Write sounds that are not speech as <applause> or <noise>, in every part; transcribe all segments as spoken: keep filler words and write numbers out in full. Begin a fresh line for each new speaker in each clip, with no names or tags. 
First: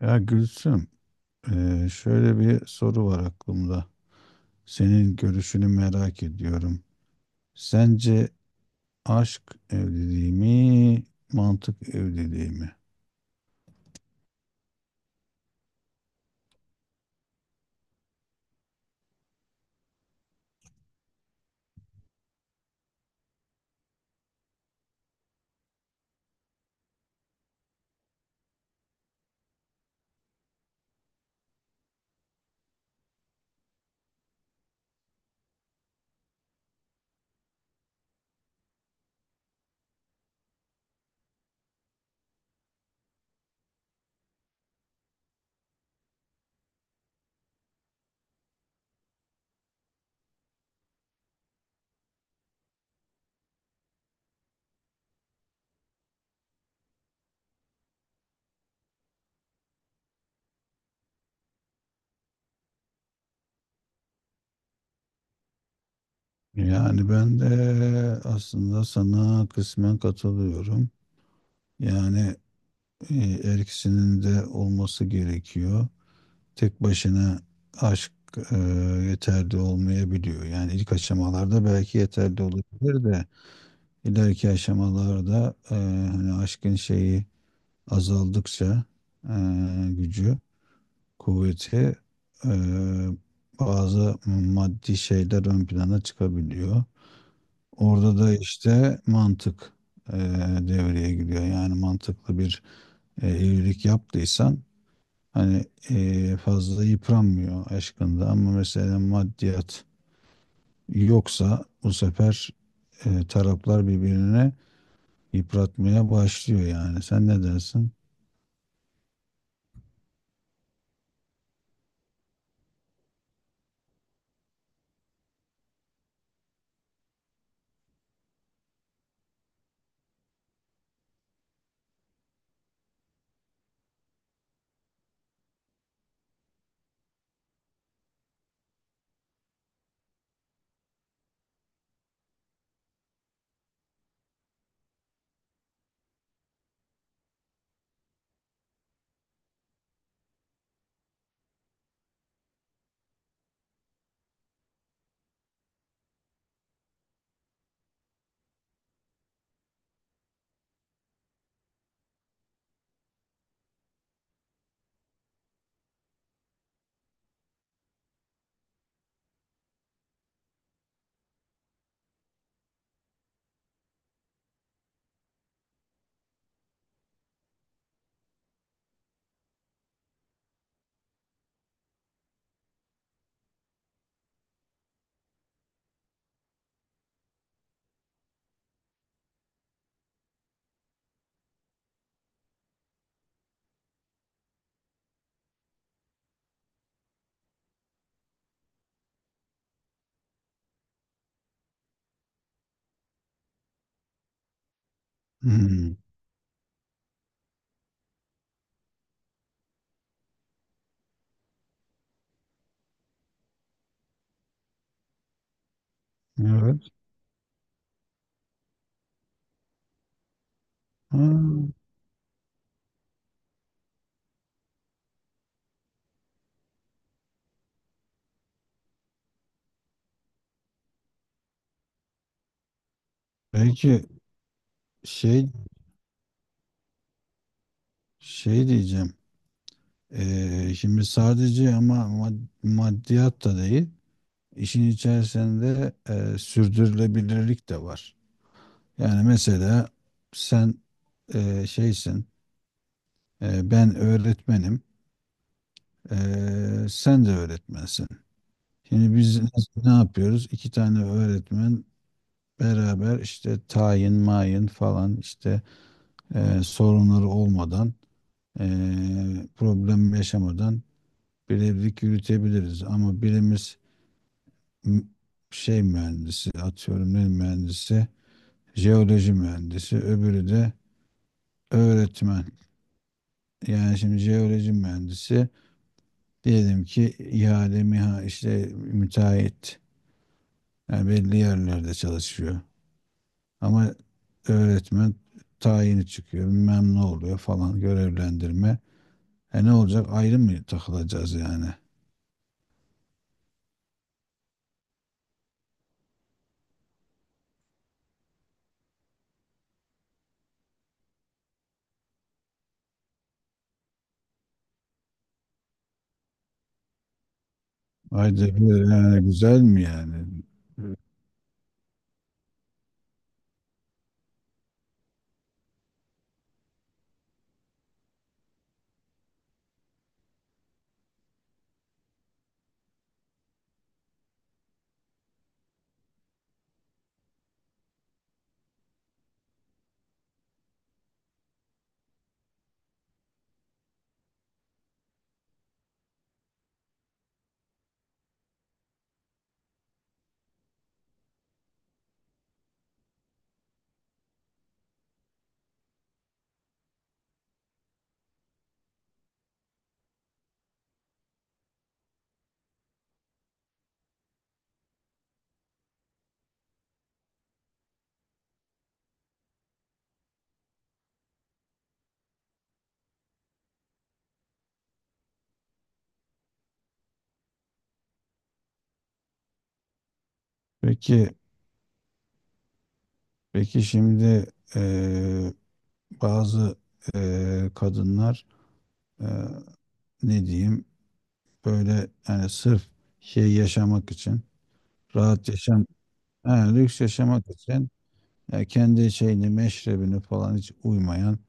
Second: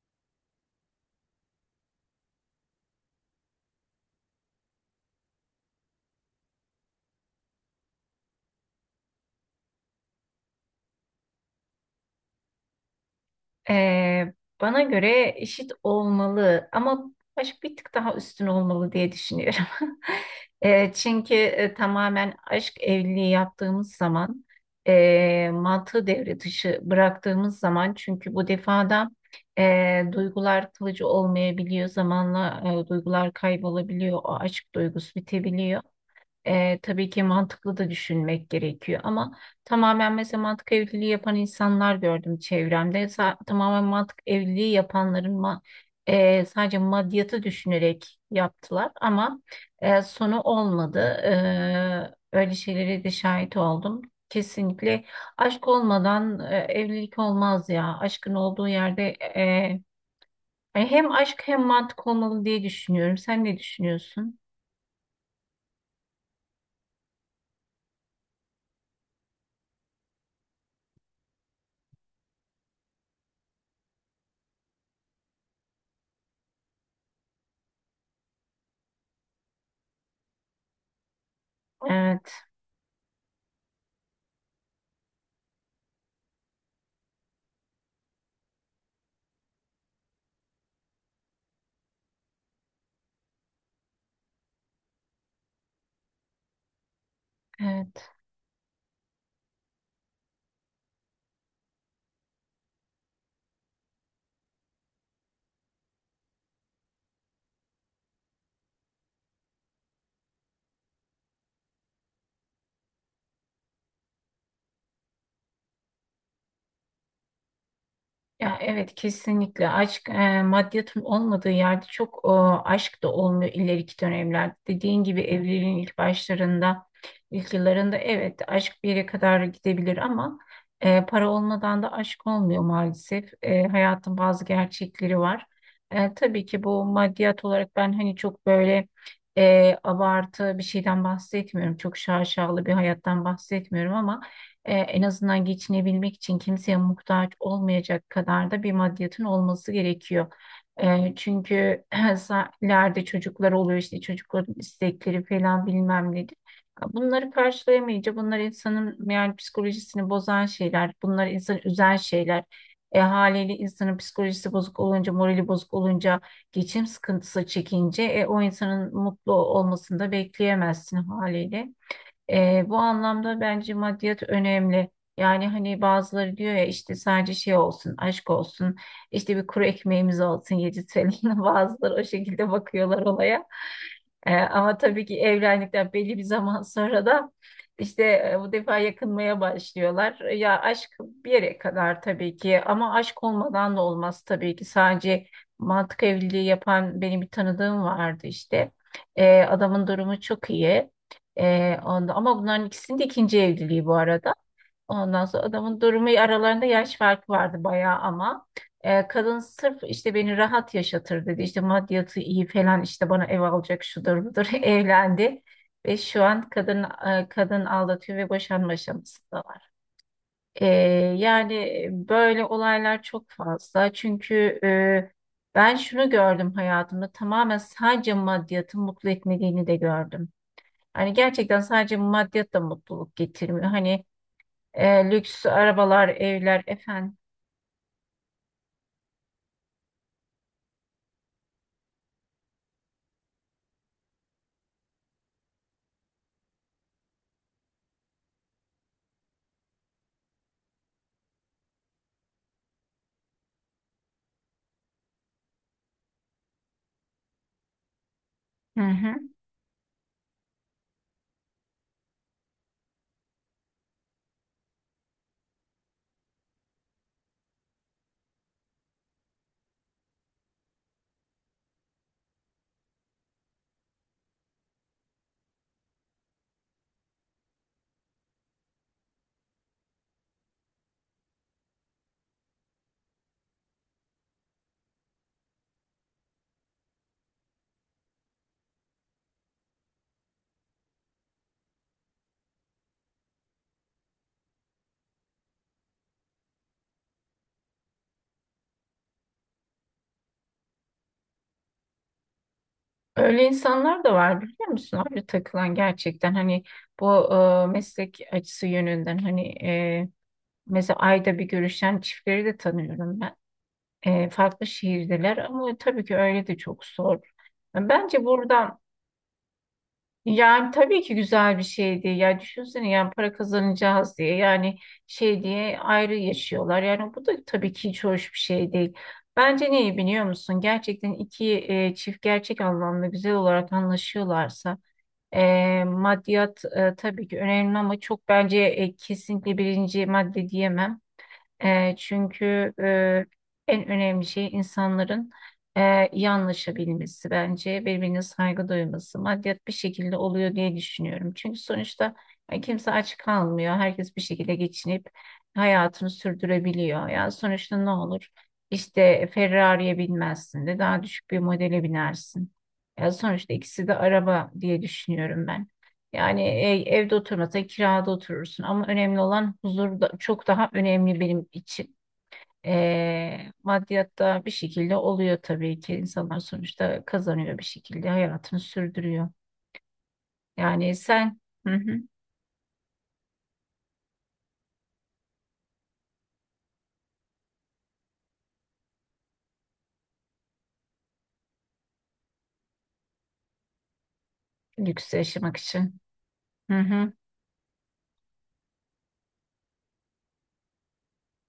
Ya Gülsüm, eee, şöyle bir soru var aklımda. Senin görüşünü merak ediyorum. Sence aşk evliliği mi, mantık evliliği mi?
Ee, Bana göre eşit olmalı ama aşk bir tık daha üstün olmalı diye düşünüyorum. <laughs> Ee, çünkü e, tamamen aşk evliliği yaptığımız zaman e, mantığı devre dışı bıraktığımız zaman çünkü bu defada e, duygular kalıcı olmayabiliyor. Zamanla e, duygular kaybolabiliyor. O aşk duygusu bitebiliyor. E, tabii ki mantıklı da düşünmek gerekiyor ama tamamen mesela mantık evliliği yapan insanlar gördüm çevremde. Sa- tamamen mantık evliliği yapanların ma- e, sadece maddiyatı düşünerek yaptılar ama e, sonu olmadı. E, öyle şeylere de şahit oldum. Kesinlikle aşk olmadan e, evlilik olmaz ya. Aşkın olduğu yerde e, yani hem aşk hem mantık olmalı diye düşünüyorum. Sen ne düşünüyorsun?
Yani ben de aslında sana kısmen katılıyorum. Yani eee, her ikisinin de olması gerekiyor. Tek başına aşk eee, yeterli olmayabiliyor. Yani ilk aşamalarda belki yeterli
Evet,
olabilir de. İleriki aşamalarda e, hani aşkın şeyi azaldıkça e, gücü, kuvveti, e, bazı maddi şeyler ön plana çıkabiliyor.
evet.
Orada da işte mantık e, devreye giriyor. Yani mantıklı bir e, evlilik yaptıysan hani e, fazla yıpranmıyor aşkında, ama mesela maddiyat yoksa bu sefer e, taraflar birbirine yıpratmaya başlıyor yani. Sen ne dersin?
Ya evet, kesinlikle aşk e, maddiyatın olmadığı yerde çok e, aşk da olmuyor ileriki dönemlerde. Dediğin gibi evliliğin ilk başlarında, ilk yıllarında evet aşk bir yere kadar gidebilir ama e, para olmadan da aşk olmuyor maalesef. E, hayatın bazı gerçekleri var. E, tabii ki bu maddiyat olarak ben hani çok böyle e, abartı bir şeyden bahsetmiyorum. Çok şaşalı bir hayattan bahsetmiyorum ama e, en azından geçinebilmek için kimseye muhtaç olmayacak kadar da bir maddiyatın olması gerekiyor. E, çünkü <clears throat> <laughs> ileride çocuklar oluyor, işte çocukların istekleri falan bilmem nedir. Bunları karşılayamayınca bunlar insanın yani psikolojisini bozan şeyler, bunlar insanı üzen şeyler. E, haliyle insanın psikolojisi bozuk olunca, morali bozuk olunca, geçim sıkıntısı çekince e, o insanın mutlu olmasını da bekleyemezsin haliyle. Ee, bu anlamda bence maddiyat önemli. Yani hani bazıları diyor ya, işte sadece şey olsun, aşk olsun, işte bir kuru ekmeğimiz olsun, yedi T L. <laughs> Bazıları o şekilde bakıyorlar olaya. Ee, ama tabii ki evlendikten belli bir zaman sonra da işte e, bu defa yakınmaya başlıyorlar. Ya aşk bir yere kadar tabii ki ama aşk olmadan da olmaz tabii ki. Sadece mantık evliliği yapan benim bir tanıdığım vardı işte. Ee, adamın durumu çok iyi. Ee, onda, ama bunların ikisinin de ikinci evliliği bu arada. Ondan sonra adamın
Hmm.
durumu, aralarında yaş farkı vardı bayağı ama Ee, kadın sırf işte beni rahat yaşatır dedi. İşte maddiyatı iyi falan, işte bana ev alacak, şudur budur <laughs> evlendi. Ve şu an kadın
Evet.
e, kadın aldatıyor ve boşanma aşamasında var. Ee,
Ha.
Yani böyle olaylar çok fazla. Çünkü e, ben şunu gördüm hayatımda, tamamen sadece maddiyatın mutlu etmediğini de gördüm. Hani gerçekten sadece maddiyat da mutluluk getirmiyor. Hani
Peki
e, lüks
şey
arabalar, evler efendim.
şey diyeceğim. Ee, şimdi sadece ama mad- maddiyat da değil. İşin içerisinde e, sürdürülebilirlik de var. Yani mesela sen e, şeysin, e, ben öğretmenim, e, sen de öğretmensin.
Hı hı.
Şimdi biz ne yapıyoruz? İki tane öğretmen beraber işte tayin, mayın falan işte e, sorunları olmadan, e, problem yaşamadan birevlik yürütebiliriz. Ama birimiz m- şey mühendisi, atıyorum ne mühendisi, jeoloji mühendisi, öbürü de öğretmen. Yani şimdi jeoloji mühendisi diyelim ki ihale, miha işte müteahhit. Yani belli yerlerde çalışıyor. Ama öğretmen tayini çıkıyor, bilmem ne oluyor falan, görevlendirme. E, ne olacak, ayrı mı takılacağız yani?
Öyle insanlar da var, biliyor musun abi, takılan gerçekten. Hani bu e, meslek açısı yönünden, hani e, mesela ayda bir görüşen çiftleri de tanıyorum ben. E, farklı şehirdeler ama tabii ki öyle de çok zor. Bence
Haydi bir,
burada.
yani güzel mi yani?
Yani tabii ki güzel bir şeydi. Ya düşünsene, yani para kazanacağız diye, yani şey diye ayrı yaşıyorlar. Yani bu da tabii ki hiç hoş bir şey değil. Bence neyi biliyor musun? Gerçekten iki e, çift gerçek anlamda güzel olarak anlaşıyorlarsa e, maddiyat e, tabii ki önemli ama çok, bence e, kesinlikle birinci madde diyemem. E, çünkü e, en önemli şey insanların e, iyi anlaşabilmesi, bence birbirine saygı duyması, maddiyat bir şekilde oluyor diye düşünüyorum. Çünkü sonuçta e, kimse aç kalmıyor. Herkes bir şekilde geçinip hayatını sürdürebiliyor. Ya sonuçta ne olur? İşte Ferrari'ye binmezsin de daha düşük bir modele binersin. Ya sonuçta ikisi de araba diye düşünüyorum ben. Yani e, evde oturmasan kirada oturursun ama önemli olan huzur da, çok daha önemli benim için. E, maddiyatta bir şekilde oluyor tabii ki, insanlar sonuçta kazanıyor, bir şekilde hayatını sürdürüyor. Yani
Peki,
sen, hı hı,
peki şimdi eee, bazı eee, kadınlar eee, ne diyeyim böyle, yani sırf şey yaşamak için,
lüks
rahat
yaşamak
yaşam,
için.
yani
Hı
lüks
hı,
yaşamak için, yani kendi şeyini, meşrebini falan hiç uymayan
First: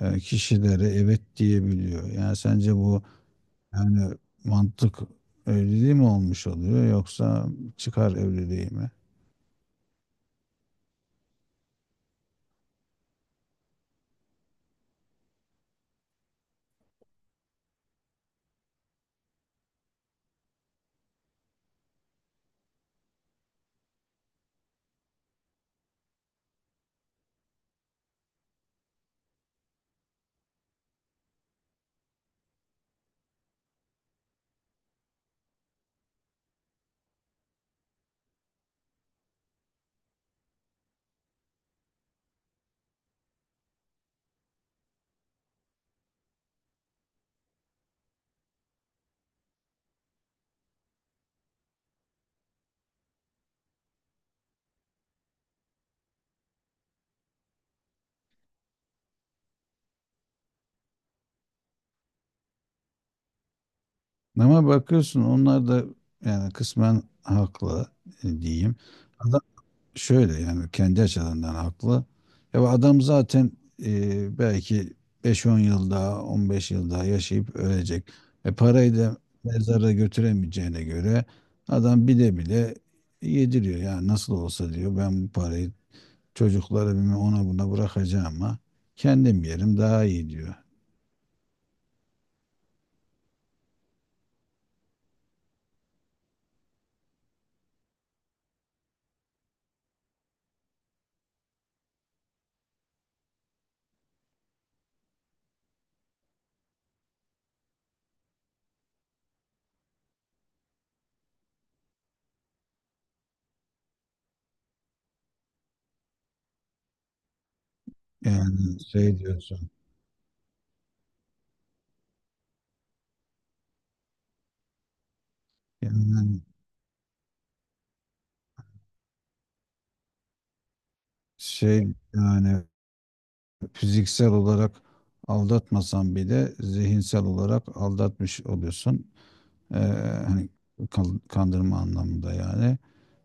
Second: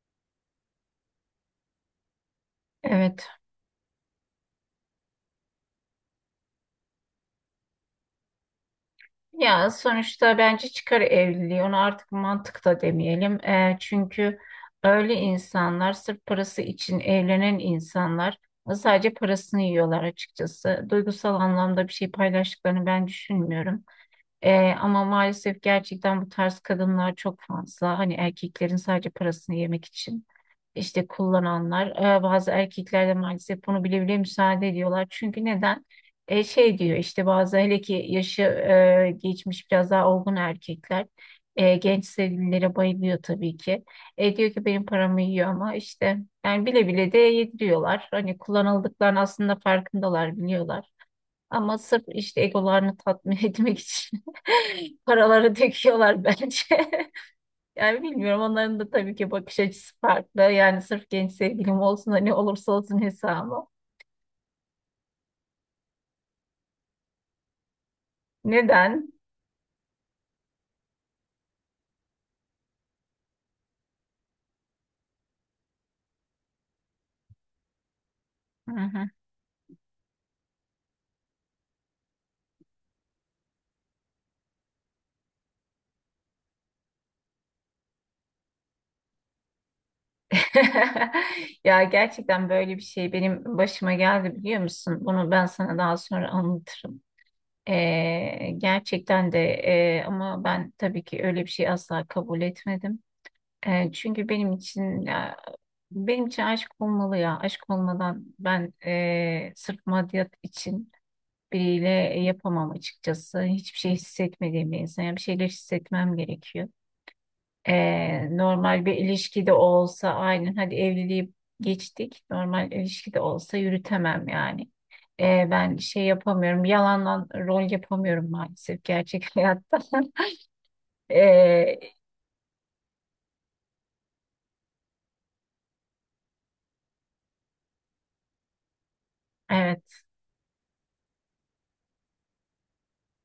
eee, kişilere evet diyebiliyor. Yani sence bu
evet.
yani mantık evliliği mi olmuş oluyor, yoksa çıkar evliliği mi?
Ya sonuçta bence çıkar evliliği, ona artık mantık da demeyelim. Eee, çünkü öyle insanlar, sırf parası için evlenen insanlar e, sadece parasını yiyorlar açıkçası. Duygusal anlamda bir şey paylaştıklarını ben düşünmüyorum. Eee, ama maalesef gerçekten bu tarz kadınlar çok fazla. Hani erkeklerin sadece parasını yemek için işte kullananlar, e, bazı erkekler de maalesef bunu bile bile müsaade ediyorlar. Çünkü neden? E, şey diyor işte, bazı hele ki yaşı e, geçmiş biraz daha olgun erkekler e, genç sevgililere bayılıyor tabii ki. E, diyor ki benim paramı yiyor ama işte, yani bile bile de yediriyorlar. Hani kullanıldıklarını aslında farkındalar, biliyorlar. Ama sırf işte egolarını tatmin <laughs> etmek için <laughs> paraları döküyorlar bence. <laughs> Yani bilmiyorum, onların da tabii ki bakış açısı farklı. Yani sırf genç sevgilim olsun da ne olursa olsun hesabı.
Ama bakıyorsun onlar da yani kısmen haklı e, diyeyim.
Neden?
Adam şöyle, yani kendi açılarından haklı. Ya bu adam zaten e, belki beş on yıl daha, on beş yıl daha yaşayıp ölecek. E,
Hı
parayı
hı.
da mezara götüremeyeceğine göre adam bile bile yediriyor. Yani nasıl olsa diyor, ben bu parayı çocuklara, bilmem ona buna bırakacağım, ama kendim yerim daha iyi diyor.
<laughs> Ya gerçekten böyle bir şey benim başıma geldi, biliyor musun? Bunu ben sana daha sonra anlatırım. Ee, gerçekten de e, ama ben tabii ki öyle bir şey asla kabul etmedim. Ee, çünkü benim için ya, benim için aşk olmalı ya. Aşk olmadan ben, e, sırf maddiyat için biriyle e, yapamam açıkçası. Hiçbir şey hissetmediğim bir insan. Yani bir şeyler hissetmem gerekiyor. Ee,
Yani
normal bir
şey
ilişkide
diyorsun.
olsa, aynen, hadi evliliği geçtik. Normal ilişkide olsa yürütemem yani. Ee, ben şey
Yani
yapamıyorum. Yalandan rol yapamıyorum maalesef gerçek hayatta. <laughs>
şey,
Ee,
yani fiziksel olarak aldatmasan bile zihinsel olarak aldatmış oluyorsun. Ee,
evet,
hani kan- kandırma anlamında, yani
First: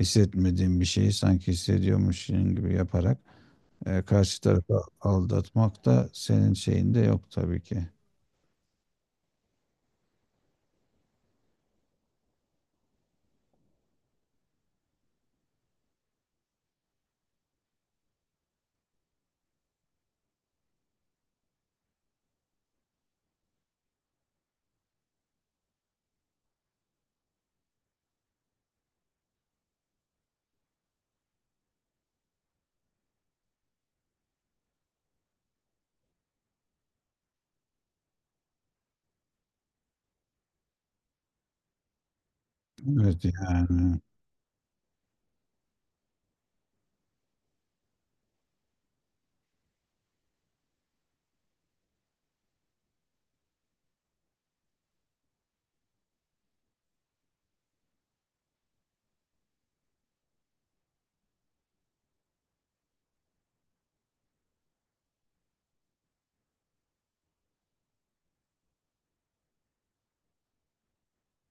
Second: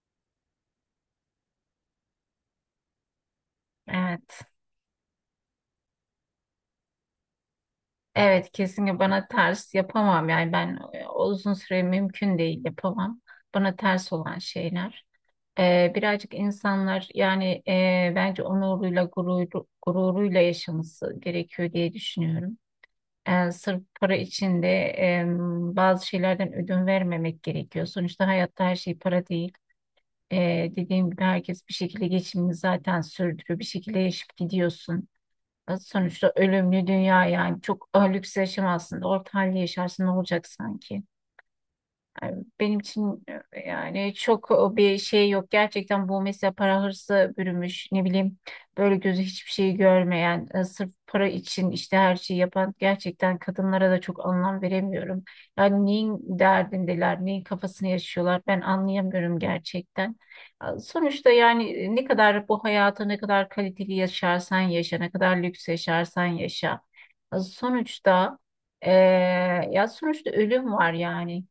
hissetmediğin bir şeyi sanki hissediyormuşsun gibi yaparak e,
evet.
karşı tarafı aldatmak da senin şeyinde yok tabii ki.
Evet, kesinlikle bana ters, yapamam yani ben, e, uzun süre mümkün değil, yapamam. Bana ters olan şeyler. Ee, birazcık insanlar, yani e, bence onuruyla gururu, gururuyla yaşaması gerekiyor diye düşünüyorum. Ee, sırf para için de e, bazı şeylerden ödün vermemek gerekiyor. Sonuçta hayatta her şey para değil. Ee, dediğim gibi herkes bir şekilde geçimini zaten sürdürüyor. Bir şekilde yaşayıp gidiyorsun. Ee, Sonuçta ölümlü dünya, yani çok e, lüks yaşamazsın da orta halde yaşarsın, ne olacak sanki? Yani benim için
Evet,
e,
yani
yani çok e, bir şey yok. Gerçekten bu, mesela para hırsı bürümüş, ne bileyim, böyle gözü hiçbir şeyi görmeyen, e, sırf para için işte her şeyi yapan gerçekten kadınlara da çok anlam veremiyorum. Yani neyin derdindeler, neyin kafasını yaşıyorlar, ben anlayamıyorum gerçekten. E, Sonuçta yani, e, ne kadar bu hayata, ne kadar kaliteli yaşarsan yaşa, ne kadar lüks yaşarsan yaşa. E, Sonuçta e, Ya sonuçta ölüm var yani.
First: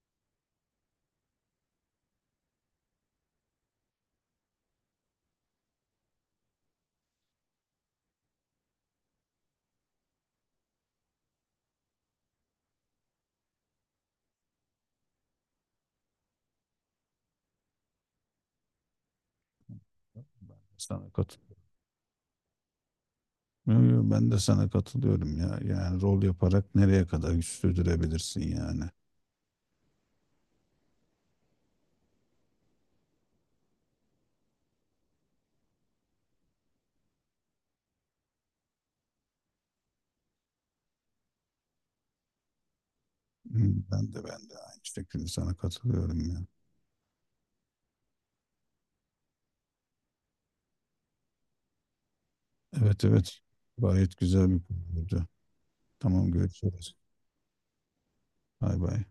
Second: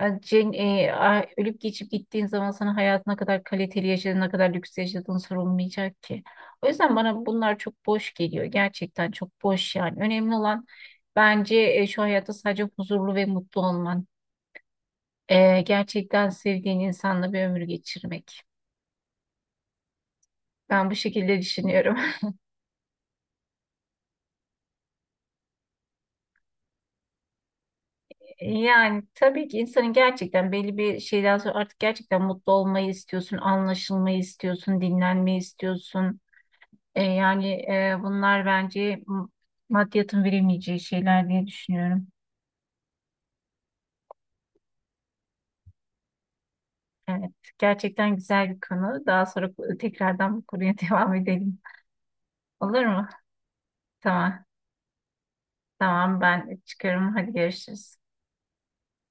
E, Cen, e, a- ölüp geçip gittiğin zaman sana hayatına kadar kaliteli yaşadığın, ne kadar lüks yaşadığın sorulmayacak ki. O yüzden bana bunlar çok boş geliyor. Gerçekten çok boş yani. Önemli olan bence e, şu hayatta sadece huzurlu ve mutlu olman. E, gerçekten sevdiğin insanla bir ömür geçirmek. Ben bu
sana
şekilde
katılıyorum.
düşünüyorum. <laughs>
Yo, yo, ben de sana katılıyorum ya. Yani rol yaparak nereye kadar güç sürdürebilirsin yani.
Yani tabii ki insanın gerçekten belli bir şeyden sonra artık gerçekten mutlu olmayı istiyorsun, anlaşılmayı istiyorsun, dinlenmeyi istiyorsun. E, yani e, bunlar bence m- maddiyatın veremeyeceği şeyler diye düşünüyorum.
Hmm. Ben de ben de aynı şekilde sana katılıyorum ya.
Evet, gerçekten güzel bir konu. Daha sonra tekrardan bu konuya <laughs> devam edelim. Olur
Evet,
mu?
evet. Gayet
Tamam,
güzel bir konuydu.
tamam,
Tamam,
ben
görüşürüz.
çıkıyorum. Hadi görüşürüz.
Bay bay.